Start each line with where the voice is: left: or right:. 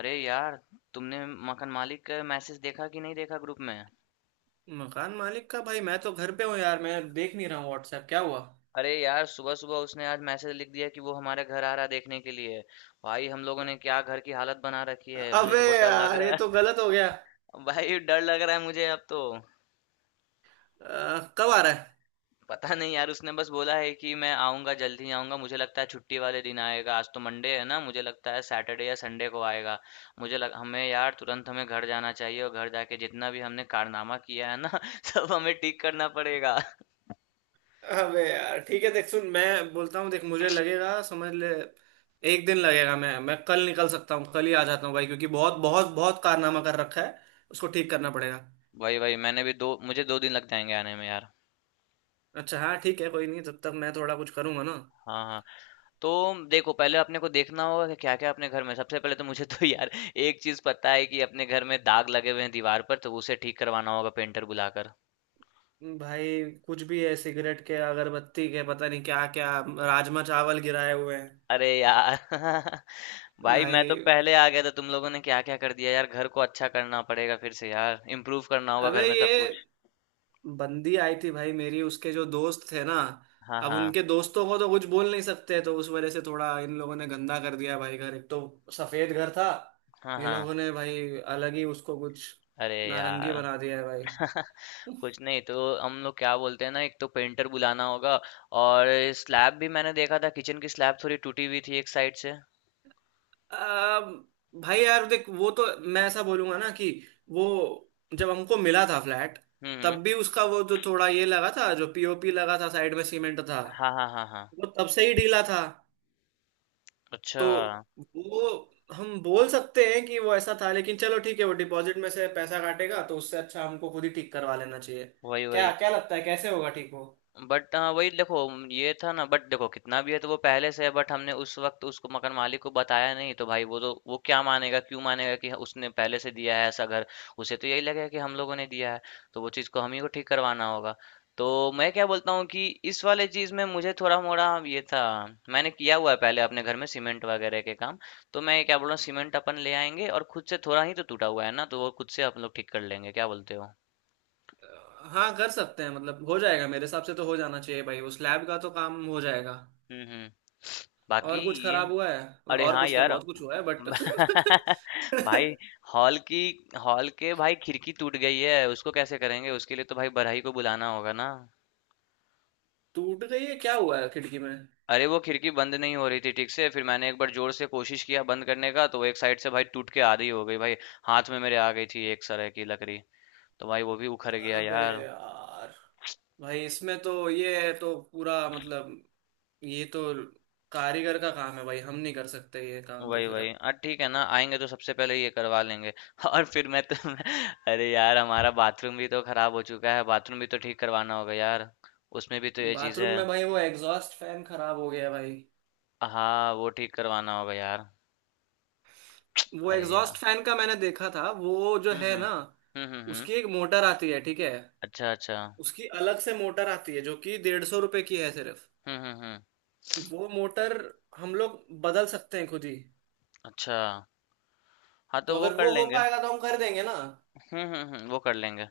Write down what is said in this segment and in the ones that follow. left: अरे यार तुमने मकान मालिक का मैसेज देखा कि नहीं देखा ग्रुप में?
right: मकान मालिक का भाई मैं तो घर पे हूँ यार। मैं देख नहीं रहा हूँ व्हाट्सएप। क्या हुआ?
left: अरे यार सुबह सुबह उसने आज मैसेज लिख दिया कि वो हमारे घर आ रहा है देखने के लिए। भाई हम लोगों ने क्या घर की हालत बना रखी है, मुझे
right: अबे
left: तो बहुत डर लग
right: यार
left: रहा
right: ये
left: है।
right: तो गलत हो गया।
left: भाई डर लग रहा है मुझे अब तो।
right: कब आ रहा है?
left: पता नहीं यार, उसने बस बोला है कि मैं आऊंगा जल्दी ही आऊंगा। मुझे लगता है छुट्टी वाले दिन आएगा। आज तो मंडे है ना, मुझे लगता है सैटरडे या संडे को आएगा। मुझे लग हमें यार तुरंत हमें घर जाना चाहिए और घर जाके जितना भी हमने कारनामा किया है ना सब हमें ठीक करना पड़ेगा।
right: अबे यार ठीक है। देख सुन मैं बोलता हूँ, देख मुझे लगेगा समझ ले। एक दिन लगेगा। मैं कल निकल सकता हूँ, कल ही आ जाता हूँ भाई, क्योंकि बहुत बहुत बहुत कारनामा कर रखा है। उसको ठीक करना पड़ेगा।
left: वही, वही। मैंने भी 2 मुझे 2 दिन लग जाएँगे आने में यार।
right: अच्छा हाँ ठीक है, कोई नहीं, तब तक मैं थोड़ा कुछ करूंगा ना।
left: हाँ, हाँ। तो देखो पहले अपने को देखना होगा कि क्या-क्या अपने घर में। सबसे पहले तो मुझे तो यार एक चीज़ पता है कि अपने घर में दाग लगे हुए हैं दीवार पर, तो उसे ठीक करवाना होगा पेंटर बुलाकर।
right: भाई कुछ भी है, सिगरेट के, अगरबत्ती के, पता नहीं क्या क्या, राजमा चावल गिराए हुए हैं
left: अरे यार! भाई मैं तो पहले
right: भाई।
left: आ गया था, तुम लोगों ने क्या-क्या कर दिया यार। घर को अच्छा करना पड़ेगा फिर से यार। इम्प्रूव करना होगा
right: अबे
left: घर में सब
right: ये
left: कुछ।
right: बंदी आई थी भाई मेरी, उसके जो दोस्त थे ना,
left: हाँ,
right: अब
left: हाँ।
right: उनके दोस्तों को तो कुछ बोल नहीं सकते, तो उस वजह से थोड़ा इन लोगों ने गंदा कर दिया भाई घर। एक तो सफेद घर था,
left: हाँ,
right: ये
left: हाँ।
right: लोगों ने भाई अलग ही उसको कुछ
left: अरे
right: नारंगी
left: यार!
right: बना दिया है भाई।
left: कुछ नहीं तो हम लोग क्या बोलते हैं ना, एक तो पेंटर बुलाना होगा। और स्लैब भी मैंने देखा था, किचन की स्लैब थोड़ी टूटी हुई थी एक साइड से।
right: अब भाई यार देख, वो तो मैं ऐसा बोलूंगा ना कि वो जब हमको मिला था फ्लैट,
left: हम्म।
right: तब भी उसका वो जो थोड़ा ये लगा था, जो पीओपी लगा था, साइड में सीमेंट था,
left: हाँ हाँ हाँ हाँ।
right: वो तब से ही ढीला था।
left: अच्छा।
right: तो वो हम बोल सकते हैं कि वो ऐसा था, लेकिन चलो ठीक है, वो डिपॉजिट में से पैसा काटेगा, तो उससे अच्छा हमको खुद ही ठीक करवा लेना चाहिए।
left: वही
right: क्या
left: वही।
right: क्या लगता है कैसे होगा ठीक वो?
left: बट हाँ वही देखो, ये था ना, बट देखो कितना भी है तो वो पहले से है। बट हमने उस वक्त उसको मकान मालिक को बताया नहीं, तो भाई वो तो वो क्या मानेगा, क्यों मानेगा कि उसने पहले से दिया है ऐसा घर। उसे तो यही लगेगा कि हम लोगों ने दिया है। तो वो चीज़ को हम ही को ठीक करवाना होगा। तो मैं क्या बोलता हूँ कि इस वाले चीज़ में मुझे थोड़ा मोड़ा ये था, मैंने किया हुआ है पहले अपने घर में सीमेंट वगैरह के काम। तो मैं क्या बोल रहा हूँ, सीमेंट अपन ले आएंगे और खुद से थोड़ा ही तो टूटा हुआ है ना, तो वो खुद से आप लोग ठीक कर लेंगे, क्या बोलते हो?
right: अ, हाँ कर सकते हैं, मतलब हो जाएगा मेरे हिसाब से, तो हो जाना चाहिए भाई। उस लैब का तो काम हो जाएगा।
left: हम्म। बाकी
right: और कुछ
left: ये
right: खराब हुआ है,
left: अरे
right: और
left: हाँ
right: कुछ क्या,
left: यार
right: बहुत कुछ हुआ है बट
left: भाई हॉल की हॉल के भाई खिड़की टूट गई है, उसको कैसे करेंगे? उसके लिए तो भाई बड़हई को बुलाना होगा ना।
right: टूट गई है? क्या हुआ है खिड़की में?
left: अरे वो खिड़की बंद नहीं हो रही थी ठीक से, फिर मैंने एक बार जोर से कोशिश किया बंद करने का, तो वो एक साइड से भाई टूट के आधी हो गई भाई। हाथ में मेरे आ गई थी एक तरह की लकड़ी, तो भाई वो भी उखड़ गया
right: अबे
left: यार।
right: यार। भाई इसमें तो ये तो पूरा मतलब ये तो कारीगर का काम है भाई, हम नहीं कर सकते ये काम, तो
left: वही
right: फिर
left: वही,
right: अब।
left: हाँ ठीक है ना, आएंगे तो सबसे पहले ये करवा लेंगे और फिर मैं तो अरे यार हमारा बाथरूम भी तो खराब हो चुका है, बाथरूम भी तो ठीक करवाना होगा यार। उसमें भी तो ये चीज़
right: बाथरूम
left: है।
right: में भाई वो एग्जॉस्ट फैन खराब हो गया भाई।
left: हाँ, वो ठीक करवाना होगा यार।
right: वो
left: अरे यार।
right: एग्जॉस्ट फैन का मैंने देखा था, वो जो
left: हुँ,
right: है
left: हुँ।
right: ना,
left: हुँ, हुँ, हुँ।
right: उसकी एक मोटर आती है, ठीक है?
left: अच्छा, अच्छा।
right: उसकी अलग से मोटर आती है, जो कि 150 रुपए की है सिर्फ।
left: हुँ, हुँ, हुँ।
right: वो मोटर हम लोग बदल सकते हैं खुद ही।
left: अच्छा। हाँ,
right: तो
left: तो वो
right: अगर
left: कर
right: वो हो
left: लेंगे।
right: पाएगा तो हम कर देंगे ना।
left: हुँ, हुँ, हुँ। वो कर लेंगे।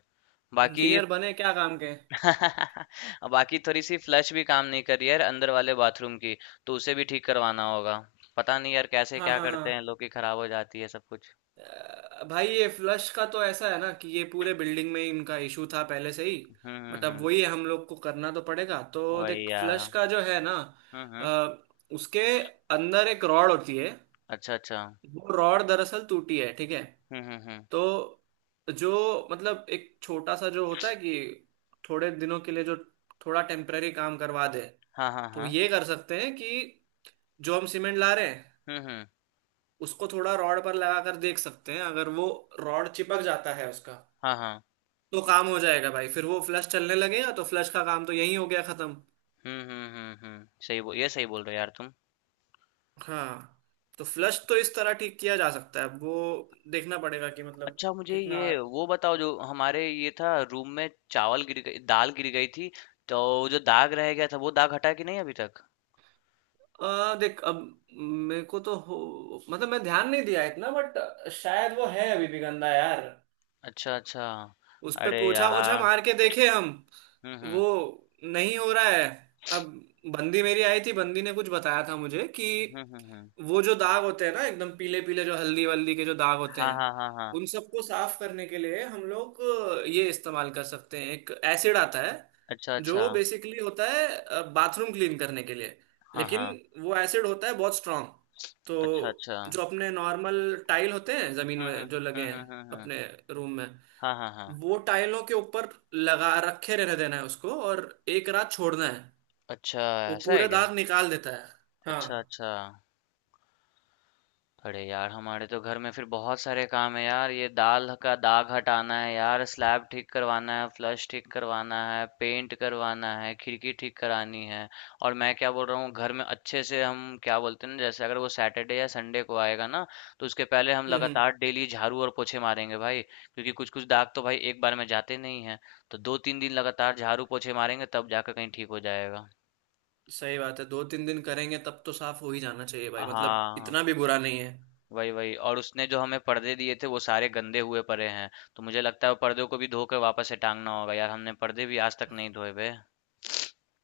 left: बाकी
right: इंजीनियर बने क्या काम के।
left: बाकी थोड़ी-सी फ्लश भी काम नहीं कर रही है यार अंदर वाले बाथरूम की, तो उसे भी ठीक करवाना होगा। पता नहीं यार कैसे
right: हाँ
left: क्या
right: हाँ हाँ।
left: करते हैं लोग कि खराब हो जाती है सब कुछ।
right: भाई ये फ्लश का तो ऐसा है ना कि ये पूरे बिल्डिंग में इनका इशू था पहले से ही।
left: हुँ, हुँ,
right: बट अब
left: हुँ।
right: वही है, हम लोग को करना तो पड़ेगा। तो
left: वही
right: देख
left: यार।
right: फ्लश का जो है ना,
left: हुँ, हुँ।
right: अ, उसके अंदर एक रॉड होती है।
left: अच्छा, अच्छा।
right: वो रॉड दरअसल टूटी है, ठीक है?
left: हुँ, हुँ, हुँ।
right: तो जो मतलब एक छोटा सा जो होता है कि थोड़े दिनों के लिए जो थोड़ा टेम्पररी काम करवा दे,
left: हाँ, हाँ,
right: तो
left: हाँ।
right: ये कर सकते हैं कि जो हम सीमेंट ला रहे हैं,
left: हुँ, हुँ।
right: उसको थोड़ा रॉड पर लगा कर देख सकते हैं। अगर वो रॉड चिपक जाता है उसका,
left: हाँ, हाँ।
right: तो काम हो जाएगा भाई, फिर वो फ्लश चलने लगेगा। तो फ्लश का काम तो यही हो गया खत्म।
left: हुँ, हुँ, हुँ, हुँ। सही बो ये सही बोल रहे हो यार तुम।
right: हाँ तो फ्लश तो इस तरह ठीक किया जा सकता है। अब वो देखना पड़ेगा कि मतलब
left: अच्छा, मुझे ये
right: कितना।
left: वो बताओ, जो हमारे ये था रूम में चावल गिर गई दाल गिर गई थी, तो जो दाग रह गया था वो दाग हटा कि नहीं अभी तक?
right: देख अब मेरे को तो हो, मतलब मैं ध्यान नहीं दिया इतना, बट शायद वो है अभी भी गंदा यार।
left: अच्छा अच्छा।
right: उस पे
left: अरे
right: पोछा ओछा
left: यार।
right: मार के देखे हम,
left: हम्म
right: वो
left: हम्म
right: नहीं हो रहा है। अब बंदी मेरी आई थी, बंदी ने कुछ बताया था मुझे कि
left: हम्म। हम्म।
right: वो जो दाग होते हैं ना एकदम पीले पीले, जो हल्दी वल्दी के जो दाग होते
left: हाँ
right: हैं,
left: हाँ हाँ हाँ।
right: उन सबको साफ करने के लिए हम लोग ये इस्तेमाल कर सकते हैं। एक एसिड आता है
left: अच्छा अच्छा।
right: जो बेसिकली होता है बाथरूम क्लीन करने के लिए,
left: हाँ
right: लेकिन
left: हाँ।
right: वो एसिड होता है बहुत स्ट्रांग। तो
left: अच्छा अच्छा।
right: जो अपने नॉर्मल टाइल होते हैं जमीन में जो लगे हैं,
left: हम्म।
right: अपने रूम में,
left: हाँ हाँ हाँ।
right: वो टाइलों के ऊपर लगा रखे रहने देना है उसको, और एक रात छोड़ना है।
left: अच्छा।
right: वो
left: ऐसा है
right: पूरे
left: क्या?
right: दाग निकाल देता है। हाँ।
left: अच्छा अच्छा। अरे यार हमारे तो घर में फिर बहुत सारे काम है यार, ये दाल का दाग हटाना है यार, स्लैब ठीक करवाना है, फ्लश ठीक करवाना है, पेंट करवाना है, खिड़की ठीक करानी है। और मैं क्या बोल रहा हूँ, घर में अच्छे से हम क्या बोलते हैं ना, जैसे अगर वो सैटरडे या संडे को आएगा ना, तो उसके पहले हम
right: हम्म।
left: लगातार डेली झाड़ू और पोछे मारेंगे भाई, क्योंकि कुछ कुछ दाग तो भाई एक बार में जाते नहीं है। तो दो तीन दिन लगातार झाड़ू पोछे मारेंगे, तब जाकर कहीं ठीक हो जाएगा।
right: सही बात है, दो तीन दिन करेंगे तब तो साफ हो ही जाना चाहिए भाई, मतलब
left: हाँ।
right: इतना भी बुरा नहीं है।
left: वही वही, और उसने जो हमें पर्दे दिए थे वो सारे गंदे हुए पड़े हैं। तो मुझे लगता है वो पर्दों को भी धोकर वापस से टांगना होगा यार, हमने पर्दे भी आज तक नहीं धोए हुए।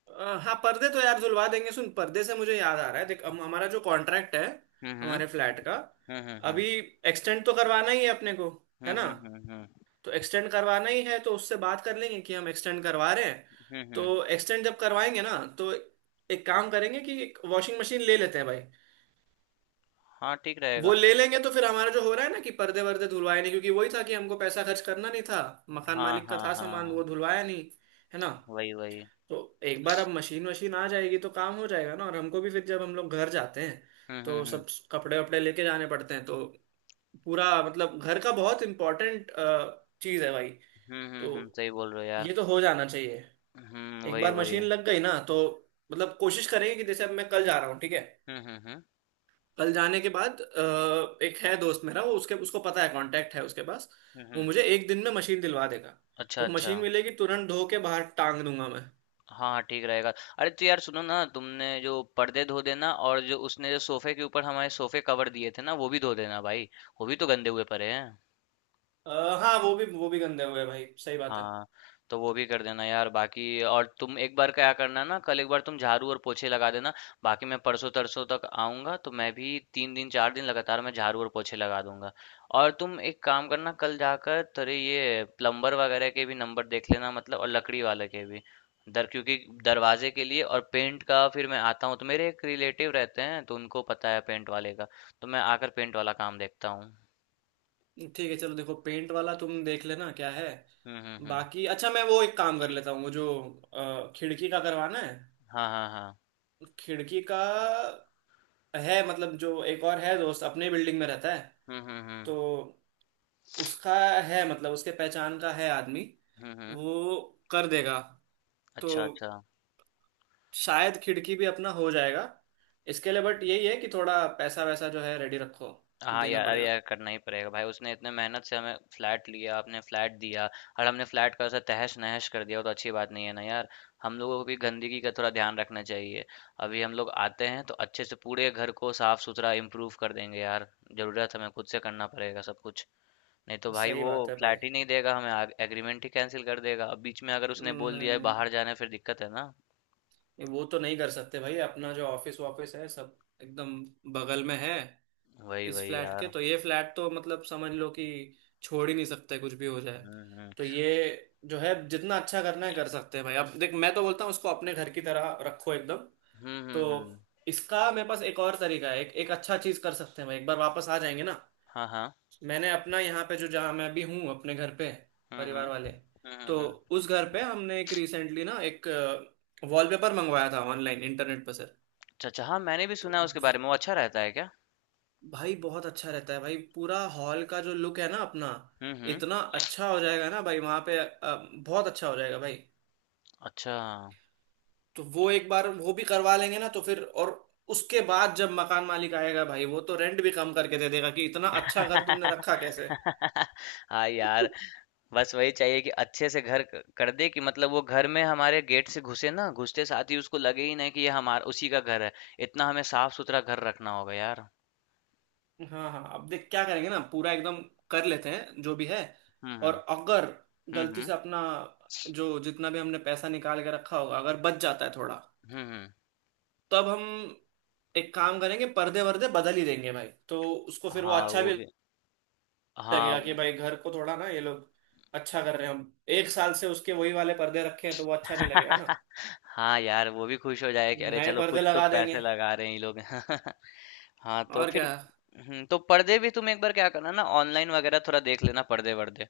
right: हाँ पर्दे तो यार धुलवा देंगे। सुन, पर्दे से मुझे याद आ रहा है, देख हम हमारा जो कॉन्ट्रैक्ट है
left: हम्म।
right: हमारे फ्लैट का,
left: हम्म।
right: अभी एक्सटेंड तो करवाना ही है अपने को, है ना?
left: हम्म।
right: तो एक्सटेंड करवाना ही है, तो उससे बात कर लेंगे कि हम एक्सटेंड करवा रहे हैं।
left: हम्म, हम्म।
right: तो एक्सटेंड जब करवाएंगे ना, तो एक काम करेंगे कि एक वॉशिंग मशीन ले लेते हैं भाई।
left: हाँ ठीक
right: वो
left: रहेगा।
right: ले लेंगे तो फिर हमारा जो हो रहा है ना कि पर्दे वर्दे धुलवाए नहीं, क्योंकि वही था कि हमको पैसा खर्च करना नहीं था, मकान
left: हाँ
right: मालिक का
left: हाँ
right: था
left: हाँ
right: सामान,
left: हाँ।
right: वो धुलवाया नहीं, है ना?
left: वही वही।
right: तो एक बार अब मशीन वशीन आ जाएगी तो काम हो जाएगा ना, और हमको भी फिर जब हम लोग घर जाते हैं
left: हम्म
right: तो
left: हम्म हम्म
right: सब कपड़े वपड़े लेके जाने पड़ते हैं। तो पूरा मतलब घर का बहुत इम्पोर्टेंट चीज़ है भाई। तो
left: सही बोल रहे हो यार।
right: ये तो हो जाना चाहिए।
left: हम्म,
right: एक
left: वही
right: बार
left: वही।
right: मशीन लग गई ना तो मतलब कोशिश करेंगे कि, जैसे अब मैं कल जा रहा हूँ ठीक है,
left: हम्म हम्म हम्म
right: कल जाने के बाद एक है दोस्त मेरा, वो उसके उसको पता है, कांटेक्ट है उसके पास,
left: हम्म
right: वो
left: हम्म।
right: मुझे एक दिन में मशीन दिलवा देगा।
left: अच्छा
right: तो
left: अच्छा।
right: मशीन मिलेगी तुरंत, धो के बाहर टांग दूंगा मैं।
left: हाँ हाँ, ठीक रहेगा। अरे तो यार सुनो ना, तुमने जो पर्दे धो देना, और जो उसने जो सोफे के ऊपर हमारे सोफे कवर दिए थे ना वो भी धो देना भाई। वो भी तो गंदे हुए पड़े हैं।
right: हाँ वो भी गंदे हुए भाई, सही बात है।
left: हाँ, तो वो भी कर देना यार। बाकी और तुम एक बार क्या करना ना, कल एक बार तुम झाड़ू और पोछे लगा देना। बाकी मैं परसों तरसों तक आऊंगा, तो मैं भी तीन दिन चार दिन लगातार मैं झाड़ू और पोछे लगा दूंगा। और तुम एक काम करना, कल जाकर तेरे ये प्लम्बर वगैरह के भी नंबर देख लेना मतलब, और लकड़ी वाले के भी। दर क्योंकि दरवाजे के लिए। और पेंट का फिर मैं आता हूँ, तो मेरे एक रिलेटिव रहते हैं तो उनको पता है पेंट वाले का। तो मैं आकर पेंट वाला काम देखता हूँ।
right: ठीक है चलो, देखो पेंट वाला तुम देख लेना क्या है।
left: हम्म।
right: बाकी अच्छा मैं वो एक काम कर लेता हूँ, वो जो खिड़की का करवाना है।
left: हाँ हाँ हाँ।
right: खिड़की का है मतलब, जो एक और है दोस्त अपने बिल्डिंग में रहता है,
left: हम्म हम्म हम्म
right: तो उसका है मतलब उसके पहचान का है आदमी,
left: हम्म।
right: वो कर देगा। तो
left: अच्छा अच्छा।
right: शायद खिड़की भी अपना हो जाएगा इसके लिए, बट यही है कि थोड़ा पैसा वैसा जो है रेडी रखो।
left: हाँ
right: देना
left: यार, अरे
right: पड़ेगा,
left: यार करना ही पड़ेगा भाई, उसने इतने मेहनत से हमें फ्लैट लिया, आपने फ्लैट दिया। और हमने फ्लैट का ऐसा तहस नहस कर दिया, वो तो अच्छी बात नहीं है ना यार। हम लोगों को भी गंदगी का थोड़ा ध्यान रखना चाहिए। अभी हम लोग आते हैं तो अच्छे से पूरे घर को साफ सुथरा इम्प्रूव कर देंगे यार। जरूरत हमें खुद से करना पड़ेगा सब कुछ, नहीं तो भाई
right: सही
left: वो
right: बात है भाई।
left: फ्लैट ही नहीं देगा हमें, एग्रीमेंट ही कैंसिल कर देगा। अब बीच में अगर उसने बोल
right: नहीं
left: दिया है
right: नहीं
left: बाहर जाना है, फिर दिक्कत है ना।
right: वो तो नहीं कर सकते भाई, अपना जो ऑफिस वॉफिस है सब एकदम बगल में है
left: वही
right: इस
left: वही
right: फ्लैट के।
left: यार।
right: तो ये फ्लैट तो मतलब समझ लो कि छोड़ ही नहीं सकते, कुछ भी हो जाए।
left: हम्म हम्म
right: तो ये जो है जितना अच्छा करना है कर सकते हैं भाई। अब देख मैं तो बोलता हूँ उसको अपने घर की तरह रखो एकदम।
left: हम्म
right: तो
left: हम्म हम्म,
right: इसका मेरे पास एक और तरीका है, एक एक अच्छा चीज कर सकते हैं भाई, एक बार वापस आ जाएंगे ना।
left: हाँ हाँ।
right: मैंने अपना यहाँ पे, जो जहाँ मैं अभी हूँ अपने घर पे,
left: हम्म
right: परिवार
left: हम्म
right: वाले,
left: हम्म
right: तो
left: हम्म हम्म।
right: उस घर पे हमने एक रिसेंटली ना एक वॉलपेपर मंगवाया था ऑनलाइन इंटरनेट पर सर।
left: अच्छा, अच्छा। हाँ, मैंने भी
right: तो
left: सुना है उसके बारे में। वो अच्छा रहता है क्या?
right: भाई बहुत अच्छा रहता है भाई, पूरा हॉल का जो लुक है ना अपना,
left: हुँ, हुँ।
right: इतना अच्छा हो जाएगा ना भाई। वहाँ पे बहुत अच्छा हो जाएगा भाई।
left: अच्छा।
right: तो वो एक बार वो भी करवा लेंगे ना, तो फिर और उसके बाद जब मकान मालिक आएगा भाई, वो तो रेंट भी कम करके दे देगा कि इतना अच्छा घर तुमने रखा कैसे।
left: हाँ यार, बस वही चाहिए कि अच्छे से घर क कर दे, कि मतलब वो घर में हमारे गेट से घुसे ना, घुसते साथ ही उसको लगे ही नहीं कि ये हमार उसी का घर है। इतना हमें साफ-सुथरा घर रखना होगा यार।
right: हाँ हाँ अब देख क्या करेंगे ना, पूरा एकदम कर लेते हैं जो भी है।
left: हुँ, हुँ।
right: और अगर
left: हुँ,
right: गलती
left: हुँ।
right: से अपना जो जितना भी हमने पैसा निकाल के रखा होगा अगर बच जाता है थोड़ा,
left: हुँ, हुँ।
right: तब हम एक काम करेंगे, पर्दे वर्दे बदल ही देंगे भाई। तो उसको फिर वो
left: हाँ,
right: अच्छा
left: वो
right: भी
left: भी। हाँ,
right: लगेगा कि
left: वो
right: भाई घर को थोड़ा ना ये लोग अच्छा कर रहे हैं। हम एक साल से उसके वही वाले पर्दे रखे हैं, तो वो अच्छा नहीं लगेगा ना।
left: हाँ यार, वो भी खुश हो जाए कि अरे
right: नए
left: चलो
right: पर्दे
left: कुछ तो
right: लगा
left: पैसे
right: देंगे
left: लगा रहे हैं ये लोग हाँ तो
right: और
left: फिर
right: क्या।
left: तो पर्दे भी तुम एक बार क्या करना ना, ऑनलाइन वगैरह थोड़ा देख लेना पर्दे वर्दे।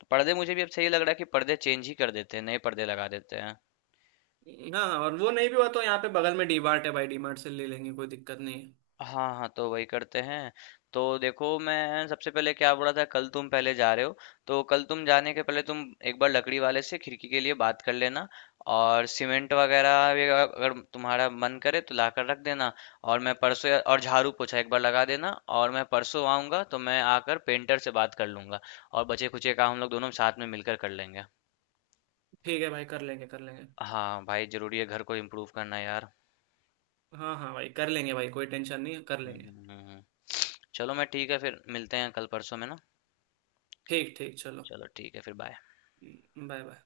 left: तो पर्दे मुझे भी अब सही लग रहा है कि पर्दे चेंज ही कर देते हैं, नए पर्दे लगा देते हैं।
right: हाँ और वो नहीं भी हुआ तो यहाँ पे बगल में डी मार्ट है भाई, डी मार्ट से ले लेंगे, कोई दिक्कत नहीं है।
left: हाँ हाँ, तो वही करते हैं। तो देखो, मैं सबसे पहले क्या बोला था, कल तुम पहले जा रहे हो, तो कल तुम जाने के पहले तुम एक बार लकड़ी वाले से खिड़की के लिए बात कर लेना। और सीमेंट वगैरह भी, अगर अगर तुम्हारा मन करे तो ला कर रख देना। और मैं और झाड़ू पोछा एक बार लगा देना। और मैं परसों आऊँगा तो मैं आकर पेंटर से बात कर लूँगा। और बचे खुचे काम हम लोग दोनों साथ में मिलकर कर लेंगे।
right: ठीक है भाई, कर लेंगे कर लेंगे।
left: हाँ भाई, जरूरी है घर को इम्प्रूव करना यार।
right: हाँ हाँ भाई कर लेंगे भाई, कोई टेंशन नहीं है, कर
left: हम्म
right: लेंगे।
left: हम्म हम्म हम्म। चलो, मैं ठीक है फिर मिलते हैं कल परसों में ना।
right: ठीक ठीक चलो।
left: चलो ठीक है, फिर बाय।
right: Bye bye.